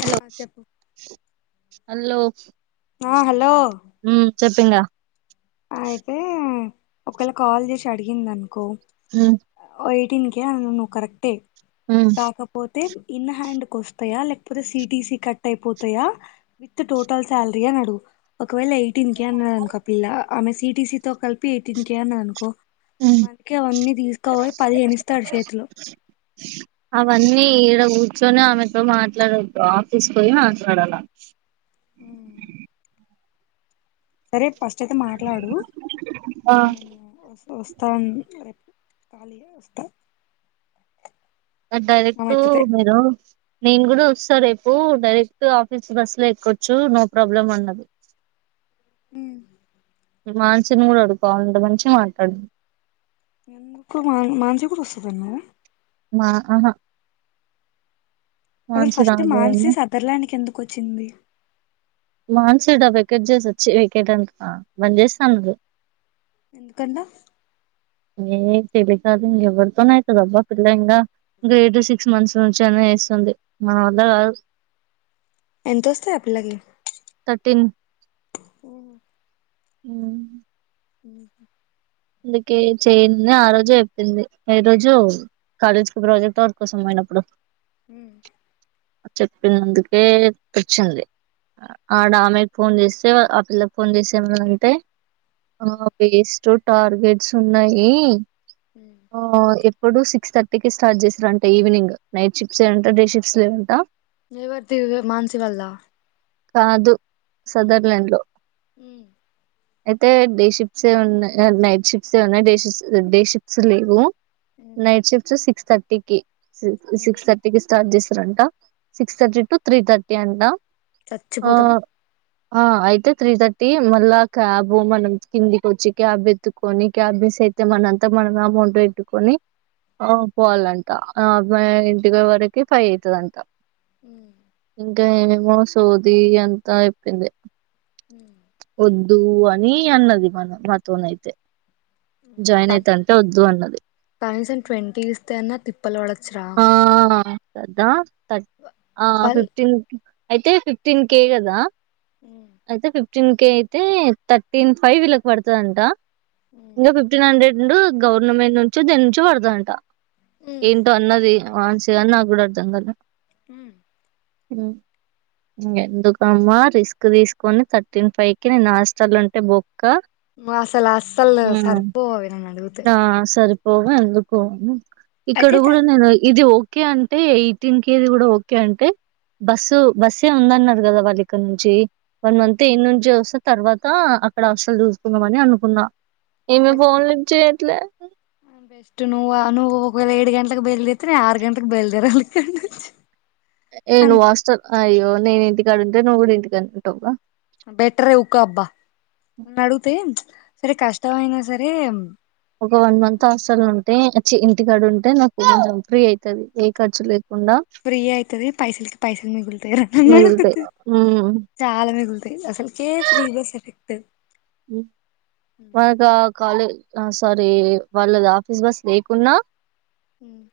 Hello ఆ చెప్పు hello hello హ చెప్పింగా అయితే ఒకవేళ కాల్ చేసి అడిగింది అనుకో హ్మ్ ఎయిటీన్ కే అన్నవ్ నువ్వు కరెక్టే ఉమ్ కాకపోత్ అయితే ఇన్ హ్యాండ్ క వస్తాయా లేకపోతే సిటీసీ కట్ అయిపోతాయా విత్ టోటల్ శాలరీ అనడు ఒకవేళ ఎయిటీన్ కే అన్నాడు అనుకి ఆ పిల్ల ఆమె సిటిసీతో కలిపి ఎయిటీన్కి అన్నా అనుకో మనకి అవన్నీ తీసుకోవయి పదిహేనిస్తాడు చేతిలో న ఈడ కూర్చొని ఆమెతో మాట్లాడద్దు ఆఫీస్ పోయి మాట్లాడాల హ్మ్ సరే ఫస్ట్ అయితే మాట్లాడు హ్మ్ వస్ తం రేప్ కాలేజ్ పోయి వస్తా డైరెక్ట్ ఆమె ఎత్తుతే మీరు నేను కూడా వస్త స రేపు డైరెక్ట్ ఆఫీస్ బస్ లో ఎక్కవచ్చు నో ప్రాబ్లం అన్నది మానుసని కూడా అడుకోవాలంట మంచిగా మాట్లాడు ఎ మా మాంచి కూడా వస్తదంటనా మా ఆహా అసలు మాన్సి ఫస్ట్ రాదేమో మాన్సీస్ సదర్ ల్యాండ్ క ఎందుకు వచ్చింది మాన్స్ డబకెట్ చేసిచ్చి వెకెట్ అంత బంద చేస్తాన్నా ఎందుకంట ఏ తెలి కాదు ఇంక ఎవరితోనే అవుతుదబ్బా పిల్ల ఇంకా గ్రేడ్ సిక్స్ మంత్స్ నుంచి అనే వేస్తుంది మన వల్ల కాదు ఎంత వస్తాయి ఆ పిల్లకి థర్టీన్ ఉమ్ ఉమ్ ఉ అందుకే చేయింది ఆ రోజు చెప్పింది ఏ రోజు కాలేజీకి ప్రాజెక్ట్ వర్ కోసం అయినప్పుడు ఉమ్ ఆ చెప్పినందుకే వచ్చింది ఆడ ఆమెకి ఫోన్ చేస్త స ఆ పిల్ల ఫోన్ చేస మ అంత ఆ పేస్టు టార్గెట్స్ ఉన్నాయి ఓ ఎప్ ఇప్పుడు సిక్స్ థర్టీ క స్టార్ట్ చేసారు అంటే ఈవినింగ్ నైట్షప్స్ ఏంట డేషిప్స్ లే ఏవంటా ఎవరిది మన్సివల్ కాదు ఉ సదర్లాండ్ లో ఉ అయితే డే షిప్ట్స్ ఉన్నా నైట్ షిప్స్ ఉన్నాయి డే షిప్స్ డే షిప్స్ లేవు నైట్ షిఫ్ట్స్ సిక్స్ తట్టి కి సి సిక్స్ థర్టీకి స్టార్ట్ చెస్ రంట సిక్స్ థర్టీ టు త్రీ తర్ అంట ఆ చచ్చిపోతాం ఆ అయితే త్రీ థర్టీ మళ్ళా క్యాబ్ మనం కిందికి వచ్చి క్యాబ్ ఎత్తుకొని క్యాబ్ మిస్ అయితే మనంతా మనం అమౌంట్ పెట్టుకొని పోవాలంట ఇంటి వరకు ఫైవ్ అయ్యితదంట ఇంకా ఏ ఓస్ సోది అంత చెప్పింది ఒద్ దు అని అన్నది మన మాతో అయితే జాయిన్ అయితంటే వద్దు అన్నది కనీసం ట్వంటీ ఇస్తేనే తిప్ మాల్ వడచ్చరా ఆ కదా ఆ ఫిఫ్టీన్ అయితే ఫిఫ్టీన్ కే కదా అయితే ఫిఫ్ కే అయితే థర్టీన్ ఫై వీళ్ళకి పడుతదంట ఇంగ ఫిఫటీన్ హండ్రెడ్ డు గవర్నమెంట్ నుంచి దేని నుంచో పడదంట ఏంటో అన్నది ఆన్ [unintelligible] ఉ ఎందుకమ్మా రిస్ క్ తీసుకొని థర్టీన్ ఫై కి నేను హాస్టల్ ఉంటే బొ అసలు అస్సలు సర్పోవవి నన్నీ అడుగు ఆ సరిపోగ ఎందుకు అని ఇక్కడ కూడా నేను ఇది ఒ ఓకే అంటే ఎయిటీన్ కే కూడా ఓకే అంటే బస్సు బస్సే ఉందన్నారు కదా వాళ్ళు ఇక్కడ నుంచి వన్ మంత్ అయితే ఇన్నం జస తర్వాత అక్కడ అస్టలు చూసుకుందాంమని అనుకున్నా ఇమ పోన్ లే ఎలా బెస్ట్ నువ్ నువవువే ఏడ్ గంటల బయల్దతి ఆరు గంటకి బెల్దరా అ ఏను వాస్టర్ అయ్యో నేనుంటి డుంద నోవుడింది కని ఉ బెట ర కా అబ్బా మడు తె సరే కష్టం అయినా సరే ఒక వన్ మంత్ అసలు ఉ చ్చి ఇంటి కార్డు ఉంటే నాకు కొంచెం ఫ్రీ అవుతుది ఏ ఖర్చు లే ఫ్రీ అవుతుది పైసలకి పైసలు మిగులుతాయి అ మిగులుతాయి ఉమ్ చాలా మిగులు అసలు కే ఫ్రీ బస్ ఎఫెక్ట్ మనకా కాాల ఆ సారీ వాళ్ళ ఆఫీస్ బస్ లేకున్నా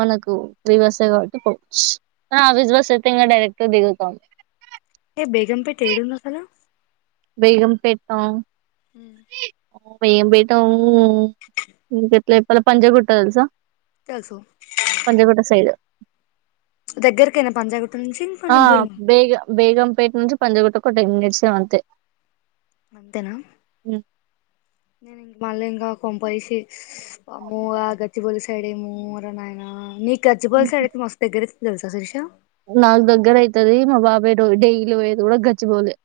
మనకు వి బస్ కాబట్టి పో విజ బస్ అయితే ఇంకా డైరెక్ట్గా దిగుతాంది ఏ బేగంపేఠ ఏడున్న కాల పగంపేట్టం హ మేం బయటాం ఇంక ఎట్లా ఇప్పలా పంజ కుట్టా తెలుసా తెలుసు పంతగట సైడ్ దగ్గరకేనా పంజాగుట్ట నుంచి ఆ కొంచెం దూరమా బేగ బేగంపేట నుంచి పంజగట కొట నిస అంత అంతేనా నేను ఇక మళ్ళం ఇంకా కొంపైసీ ము ఆ గచ్చపోలి సైడ్ మోర నానా న గజబల్డతే మస్తగ్ర చల్సా సుర్షా నాకు దగ్గర అయితది మా బాబాయ్య డెలీ పోయేది కూడా గచ్చిపోలేదు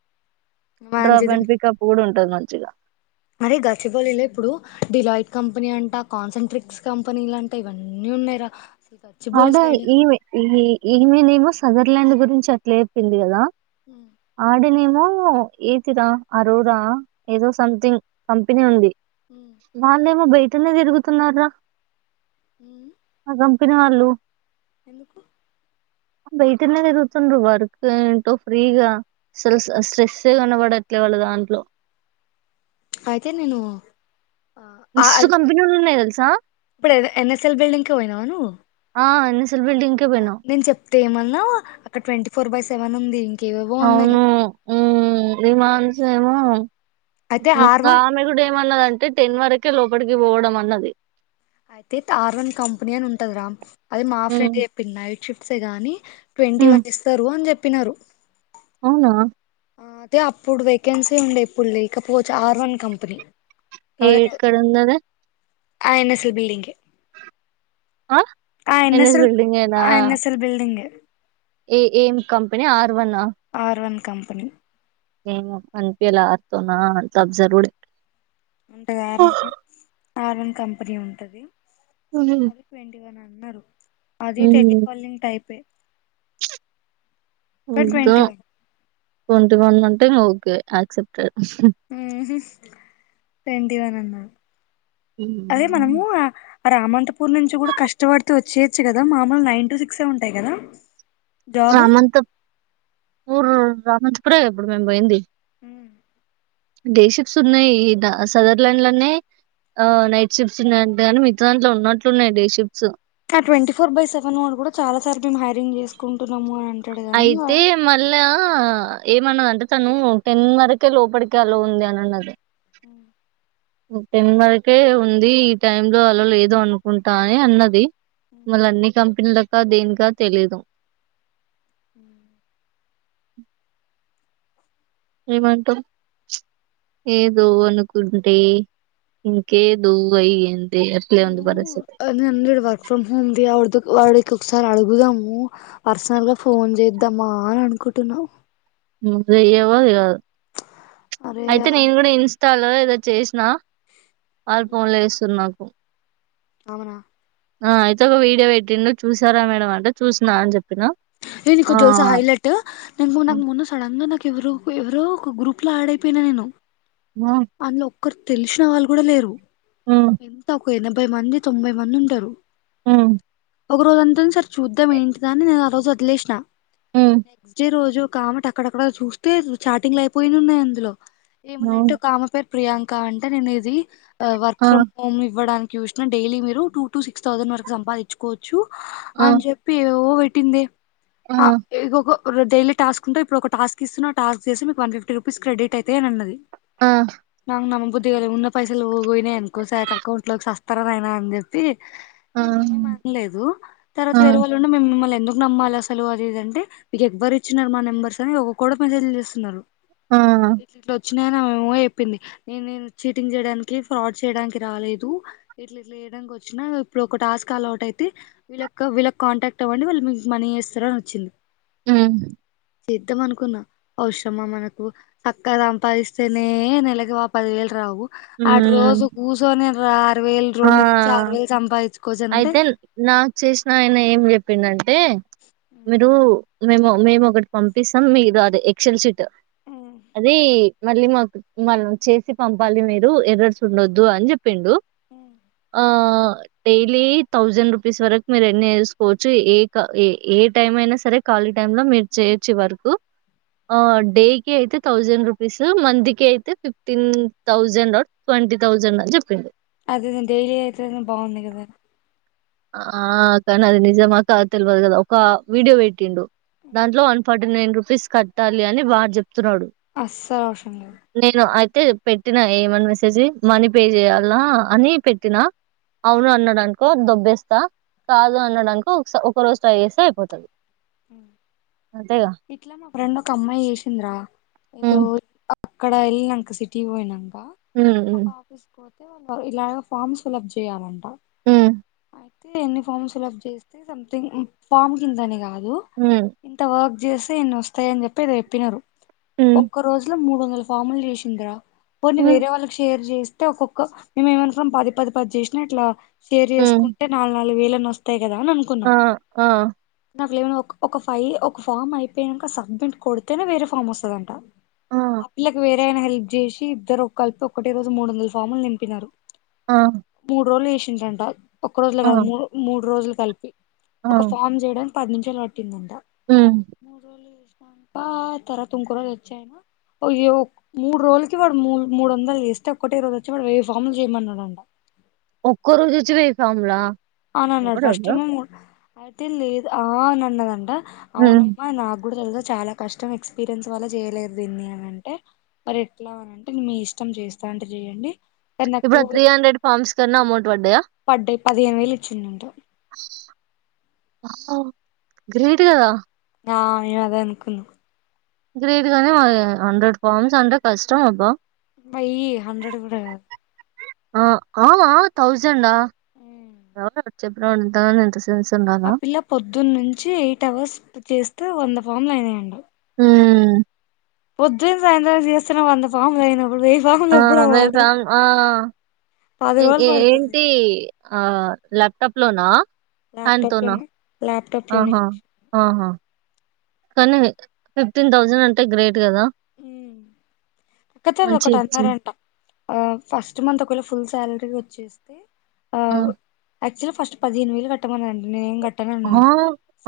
డ్రాప్ అండ్ పిికప్ కూడా ఉంటుది మంచి చ్చగా మరే గచ్చిపలిలో ఇప్పుడు డిలాయిట్ కంపెనీ అంట కాన్సన్ట్రేట్స్ కంపెనీలు అంటా ఇవన్నీ ఉన్నాయిరా అడా ఈ ఈ మలిమో సగ ఇట్లాండ్ గురించి అట్లా చెప్పింది కదా ఆడిని ఏతిరా అరోరా ఏదో సంథింగ్ కంపెనీ ఉంది మా అన్న ఏమో బె అంటనే తిరుగుతున్నారా ఉమ్ పిన్ని వాళ్ళు ఎందుకు బయటనే తిరుగుతుండ వర్క్ ఏంటో ఫ్రీగా అసలు స్ట్రెస్ కనబడట్లే వాళ్ళు దాంట్లో అయితే నేను ఆ మస్తు కంపెనీలు ఉన్నాయి స ఇప్పుడు ఎన్ఎస్ఎల్ బిల్డింగ్ క ఏ పోయినావ ను అవును నేను చెప్తే ఏమన్నావ్ అక్కడ ట్వంటీ ఫోర్ బై సెవెన్ ఉంది ఇంకేవేవో ఉన్నాయి అవును విమాను స ఏమమె అయితే ఆర్ వన్ గు అన్నది అంటే టెన్ వరకే లోపలికి పోవడం అన్నది అయితే టర్ వన్ కంపెనీ అని ఉంటదిరా అది మా ఫ్రెండ్ హ్మ్ చెప్పింది నైట్ షిఫ్ట్ సే గాని ట్వంటీ హ్మ్ వన్ ఇస్తారు అని చెప్ప చెప్పినారు అవునా అదె అప్పుడు వేకెన్సీ ఉండే ఎప్పుడు లేకపోవచ్చు ఆర్ వన్ కంపెనీ ఏ కాబట్టి క్కడుందది ఆ [unintelligible] బిల్డింగ్ ఆ ఆ ఎన్ఎస్ ఎన్నసల్ బిల్డింగ్ ఏనా ఆ ఎన్నసలు బల్డింగే ఏ ఏం కంపెనీ ఆర్ దువన్నా ఆర్ వన్ కంపెనీ ఏమో అన్పియ్యలా ఆతోనా అంత అబ్జర్వ్డ్ వంటగారం ఆర్వన్ కంపెనీ ఉంటుంది హ్మ్ అది ట్వంటీ వన్ అన్నారు అది టెలికాలింక్ టైపే కానీ ఉద్దో ట్వంటీ వన్ ట్వంటి వన్ టుం ఓకే యాక్సెప్టెడ్ ఉహు ట్వంటీ వన్ అన అదే మనము హ్మ్. ఆ రామంతపూర్ నుంచి కూడా కష్టపడితే వచ్చేయచ్చు కదా మామూల్ నైన్ టు సిక్స్యె ఉంటయ్ కదా జాబ్ రామంత పుర్ రామాంతపురే ఎబ్బుడు మేమ్ పోయింది. హ్మ్ డే షిఫ్ట్స్ ఉన్నయ్ ఇ ద సదర్లాండ్ లోనే, ఆ నైట్ షిఫ్ట్స్ ఉన్నాయంటేకానీ మిత్త దాంట్లో ఉన్నట్లున్నాయి డే షిఫ్ట్స్ కా ట్వంటీ ఫోర్ బై సెవెన్ వాళ్లు కూడా చాలా సార్ల్ గింగ్ హైరింగ్ చేసుకుంట్ రమ్ము అని అంటడు గానీ ఆ ఆ ఏమన్నదంటే తను టెన్ వరకే లోపడికి అల్లో ఉంది అని అన్నది. హు ఒక్ టెన్ వరకే ఉంది ఈ టైమ్ లో అలో లేదు అనుకుంటా అని అన్నది, మళ్ళ అన్ని కంపెనీలకా దినికా తెలీదు. ఏమంటావ్, ఏదో అనుకుంటే ఇంకేదో అయ్ నేను ఆ నేనుండ్ర్ వర్క్ ఫ్రమ్ హోమ్ ది అవుడ్దుక్ వాడ్ కుక్ సారి అడుగుదాము పర్సనల్ గా ఫోన్ చేద్దామా అనుకుంటున్న ను చెయ్యవు కాదు అరే అయితే నేను కూడా ఇంస్ స్టలో ఏదో చేస్నా వాళ్లు ఫోన్లు చేస్సున్నారు నాకు అవునా ఆ అయితే ఒక వీడియో పెట్టిండు చూసారా మేడమ్ అంటే చూస్నా అని చెప్పినా హే నికోటి థెల్సా హైలెట్ నేన్ మొన్నక్ హ్మ్. ముందు సడెన్ గ నాక్ కెవరో ఎవరో ఒక గ్రూప్ లో యాడ్ అయిపెయ్ నా నేను వావ్ ఒకర్ తెల్సినా వాళ్ళు కూడా లేరు. హ్మ్. ఎంత ఒక ఎనభై మంది తొంభై మంది ఉంటరు. హు ఒక రోజంతన్ సర్ చూద్దాం ఏంటిద అని నేను ఆ రోజు వదిలేస్నా హ్మ్. నెక్స్ట్ డే రోజు కాబట్టి అక్కడక్కడ చూస్తే చాటింగ్ లు అయిపోయినునన్నయ్ అందులో ఏమున్నాంటో హ్మ్. నా పేరు ప్రియాంక అంటే నేను ఇది వర్క్ ఆ! ఫ్రమ్ హోమ్ ఇవ్వడా చుస్నా డైలీ మీరు టూ టు సిక్స్ థౌసండ్ వరకు సంపాదించుకోవచ్చు. ఆ! అని చెప్పి ఏవో టిందె ఆ ఎగొకొ కొరొ డైలీ టాస్క్ ఉంటది ఇప్పుడు ఒక టాస్క్ ఇస్సున్నా, ఆ టాస్క్ చేసే వన్ ఫిఫ్టీ రూపీస్ క్రెడిట్ అయితె అని అన్నది. ఆ నాకు నమ్మబుద్ధి కాలే ఉన్న పైసల్ యినా ఎనుకోస అౌంట్లోకి సస్త ఉత్తరనైనా అని చెప్పి ఆ! నేను ఏం అనలేదు తర్వాత ఆ! వేరే వాళ్ళు ఆ! ఉండే మేము మిమ్మల్ని ఎందు నమ్మాలి అసలు అదిదంటే మీకు ఎవ్వరు ఇచ్చినన్నారు మా నెంబర్స్ అని ఒకకాలు మెసేజ్ చేస్తున్నారు ఇట్ ఓత్ వచ్చినా నావోయ్ చెప్పింది నేను నేను చీటింగ్ చేయడానికి ఫ్రాడ్ చేయడానికి రాలేదు ఇట్లా ఇట్లా చేయడానికి వచ్చిన ఇప్పుడు ఒక టాస్క్ అల అౌట్ అయితే వీళ్ళ వీళ్కి కాంటాక్ట్ అవ్వండి వాళ్ళు మీకు మనీ చేస్తార అని వచ్చింది ఆ చేద్ద్దం అనుకున్నా అఔషరమా మనకు చక్కగా సంపాదిస్తేనే ఇలగవా పదివేలు రావు అటు హ్మ్. రోజు కూర్చొనిను ఆరు వేలు ఆ! రెండు నుంచి ఆరు వేలు సంపాదించుకోవచ్చాన అంటే పిన్నండి అంటే మీరు మేము మేము ఒకటి పంపిస్తాం మీది గాదే ఎక్సల్ సిట్ ట్ అదే మళ్ళీ మాకు మనం చేసి పంపాలి మీద ఎరడు సున్నాొద్దు అన్బ్ ప్ పిండు ఆ అదేలే థౌసండ్ రుపిస్ వరకు మీరు ఎన్ని చేసుకోవచ్చు ఏక పట్తామే అయిన సరే కాలిటైంలో మేరు చేయచ్చు వర్క్ ఆడేకే అయితే ధా సండ్ రుపిస్మంతకి అయితే ఫిఫ్ట్ న్ థౌసంన్డ్ ట్వంటీ థౌసండ్ అని చెప్పిండు అద డైలీ యితే బాగుంది కదా ఆ కానీ అది నిజమాక తెలియదు కదా ఒక వీడియో పెట్టిండు దాంట్లో one forty nine rupees కట్టాలి అని వార్ చెప్ తున్నాడు అస్సలు అవసరం లేదు నేను అే పెట్టినా ఏమని మెసేజ్ మనీ పే చేయాలనా అని పెట్టినా అవును అన్నాడాంట కొద్ద బెస్ట్ కాదు అనడానికి ఒక రోజు ట్రై చేస్తే అయిపోతది అంతేగా ఇట్లా మా ఫ్రెండ్ ఒక అమ్మాయి చేసింద్రా ఏదో ఉమ్ అక్కడ వెళ్ళిం నాక సిటీ పోయినాక హ అయితే ఇలాగ ఫామ్స్ ఫిల్ప్ చేయ్యాలంట అయితే ఎన్ని ఫామ్స్ ఫిల్ప్ చేస్తే సంథింగ్ ఫామ్ కిందని కాదు ఉమ్ ఇంతవ చేస్తసి ఎన్ని వస్తాయ అని చెప్పి అది చెప్పినారు ఉమ్ ఒక్క రోజు లో మూడు ఫమల్ రేషింద్రా కొన్ని ఉమ్, వేరే వాళ్ళకి షేర్ చేస్త అే ఒక్కొక్క మేముేమనుకున్నాం పది పది పది చేసినా అట్లా సేర్ ఉమ్, చేేసుకుంటే నాలుగు నాలుగు వేల నస్తయి ఆ ఆ నాకు లేమన్నా ఒక ఫై ఒక ఫామ్ అయిపోయాక సబ్మిట్ కొడితేనే వేరే ఫామ్ వస్తుందంట ఆ ఆిలాకవేర ఆయన హెల్ప్ చేసి ఇద్దరు ఒక కలిపి ఒకటి రోజు మూడు వందల ఫార్ములు నింపినారు ఆ మూడు రోజలు ఇష్ట రం ఒక రోజులు ఆ కాదు మూ మూడు రోజులు సెల్ఫీ ఆ ఒక ఫామ్ చేయడం పది నుంచే టిందంట ఉమ్ మూడుోళ పం తర్వాత ఇంకో రోజు వచ్చాయన మూడు రోజులకి వాడుూ మూడు వందలు చేస్తే ఒక్కటే రోజు వచ్చి వాడు వెయ్యి ఫార్ములు చేయమన్నాడంట ఒక్కో రోజు వచ్చి వే కాంలా అవున అన్నాడు ఫస్ట్ టైమ అయితే లేదు ఆ నన్నదం ఉమ్ అవునమ్ నా కూడా తెలుసా చాలా కష్టం ఎక్స్పీరియన్స్ వల్ల చేయలేదు దీన్ని అని అంటే మరి ఎట్లా అనింటే మీ ఇష్టం చేస్తా అంటే చెయండి ఇప్పుడు త్రీ హండ్రెడ్ ఫార్మ్స్ కన్నా అమౌంట్ పడ్డాయా పదియంని వైలు చిన్నంట గ్రేట్ కదా నా అయ అదా అనుకును గ్రేట్ గానే మా హండ్రెడ్ ఫార్మ్స్ అంటే కష్టం అబ్బా బయి హండ్రెడ్ కూడా ఆ అ థౌజంా ఆ చ్చ పను దంట ఆ పిల్ల పొద్దున్న నుంచి ఎయిట్ అవర్స్ చేస్త వంద ఫామ్లు అయినాండు ఆ పొద్దు సాయంత్రం చేస్తస్తున్నా వంద ఫం ఆ మే ఫమ్ ఆ పది రోజులు పడుతది ఏంటి ఆ ల్యాప్టాప్ లోనా అతు ల్యాప్టాప్ నా లోనే ల్యాప్టాప్ లోనే ఆహా ఆహా కన్నా ఫిటీన్ తౌసండ్ అంటే గ్రేట్ కదా ఆమ్ అక్క చాల [unintelligible] మంచి ఒకటి ఇచ్చి అన్నారంట ఆ ఫస్ట్ మంత్ ఒకవేళ ఫుల్ శాలరీ వచ్చేస్తే ఆమ్ ఆక్చవల్ ఫస్ట్ పదిహేను వేలు కట్టమానరంటనే పట్టనే ఆ! ఉన్నాండి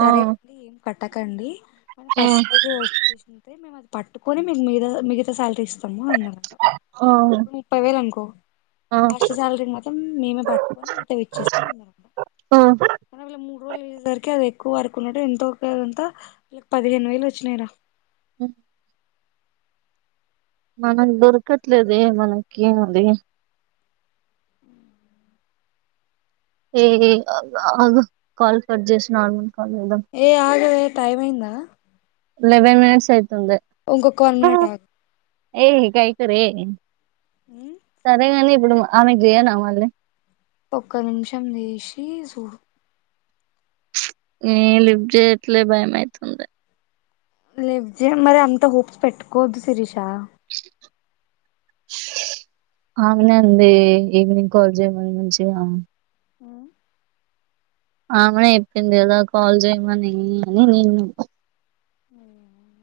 [unintelligible] ఆ! సరే అండి కట్టకండి మ ఆ! ఫస్ట్ స వచ్చేసింటే మేముది పట్టుకని మీకు మిగతా శాలరీ ఇస్తంది ఆ! ఇప్పు ముప్పై వేలు అనుకో ఆ! ఫస్ట్ శాలరీ మాత్రం మేమే పట్టుకొని మిగతావి ఇచ్చేస్తాం అన్నారంట ఆ! కానీ వీళ్ళ మూడు రోజులు [unintelligible] వేసేసరికి అది ఎక్కువ వరకున్నట్టు ఎంతోంతా పదిహేను వేలు వచ్చినాయిరా ఓ మనకి దొరకట్లేదే మనకి అది ఏ హే ఆగు కాల్ చేసినావు ఆగు ఏ ఆగవే టైమ్ అయిందా లెవెన్ మినిట్స్ అయి ఉంకో వన్ మినట్ ఆగు హేయ్ కైకోరే సరేగాని ఇప్పుడు ఆమెకి చెయ్యనా మల్లీ ఒక్క నిమిషం చేసి చూడు ఏ లిఫ్ చేయట్లేదే భయం అయితుందే లిఫ్ట్ చేయి మరి అంత హోప్స్ పెట్టుకోవద్దు శిరీష అమెనే అంది ఈవినింగ్ కాల్ చెయ్యి మంచిగా అని ఆ [inaudible] ఆమె చెప్పింది కదా కాల్ చేయమని అని నేను ఏమో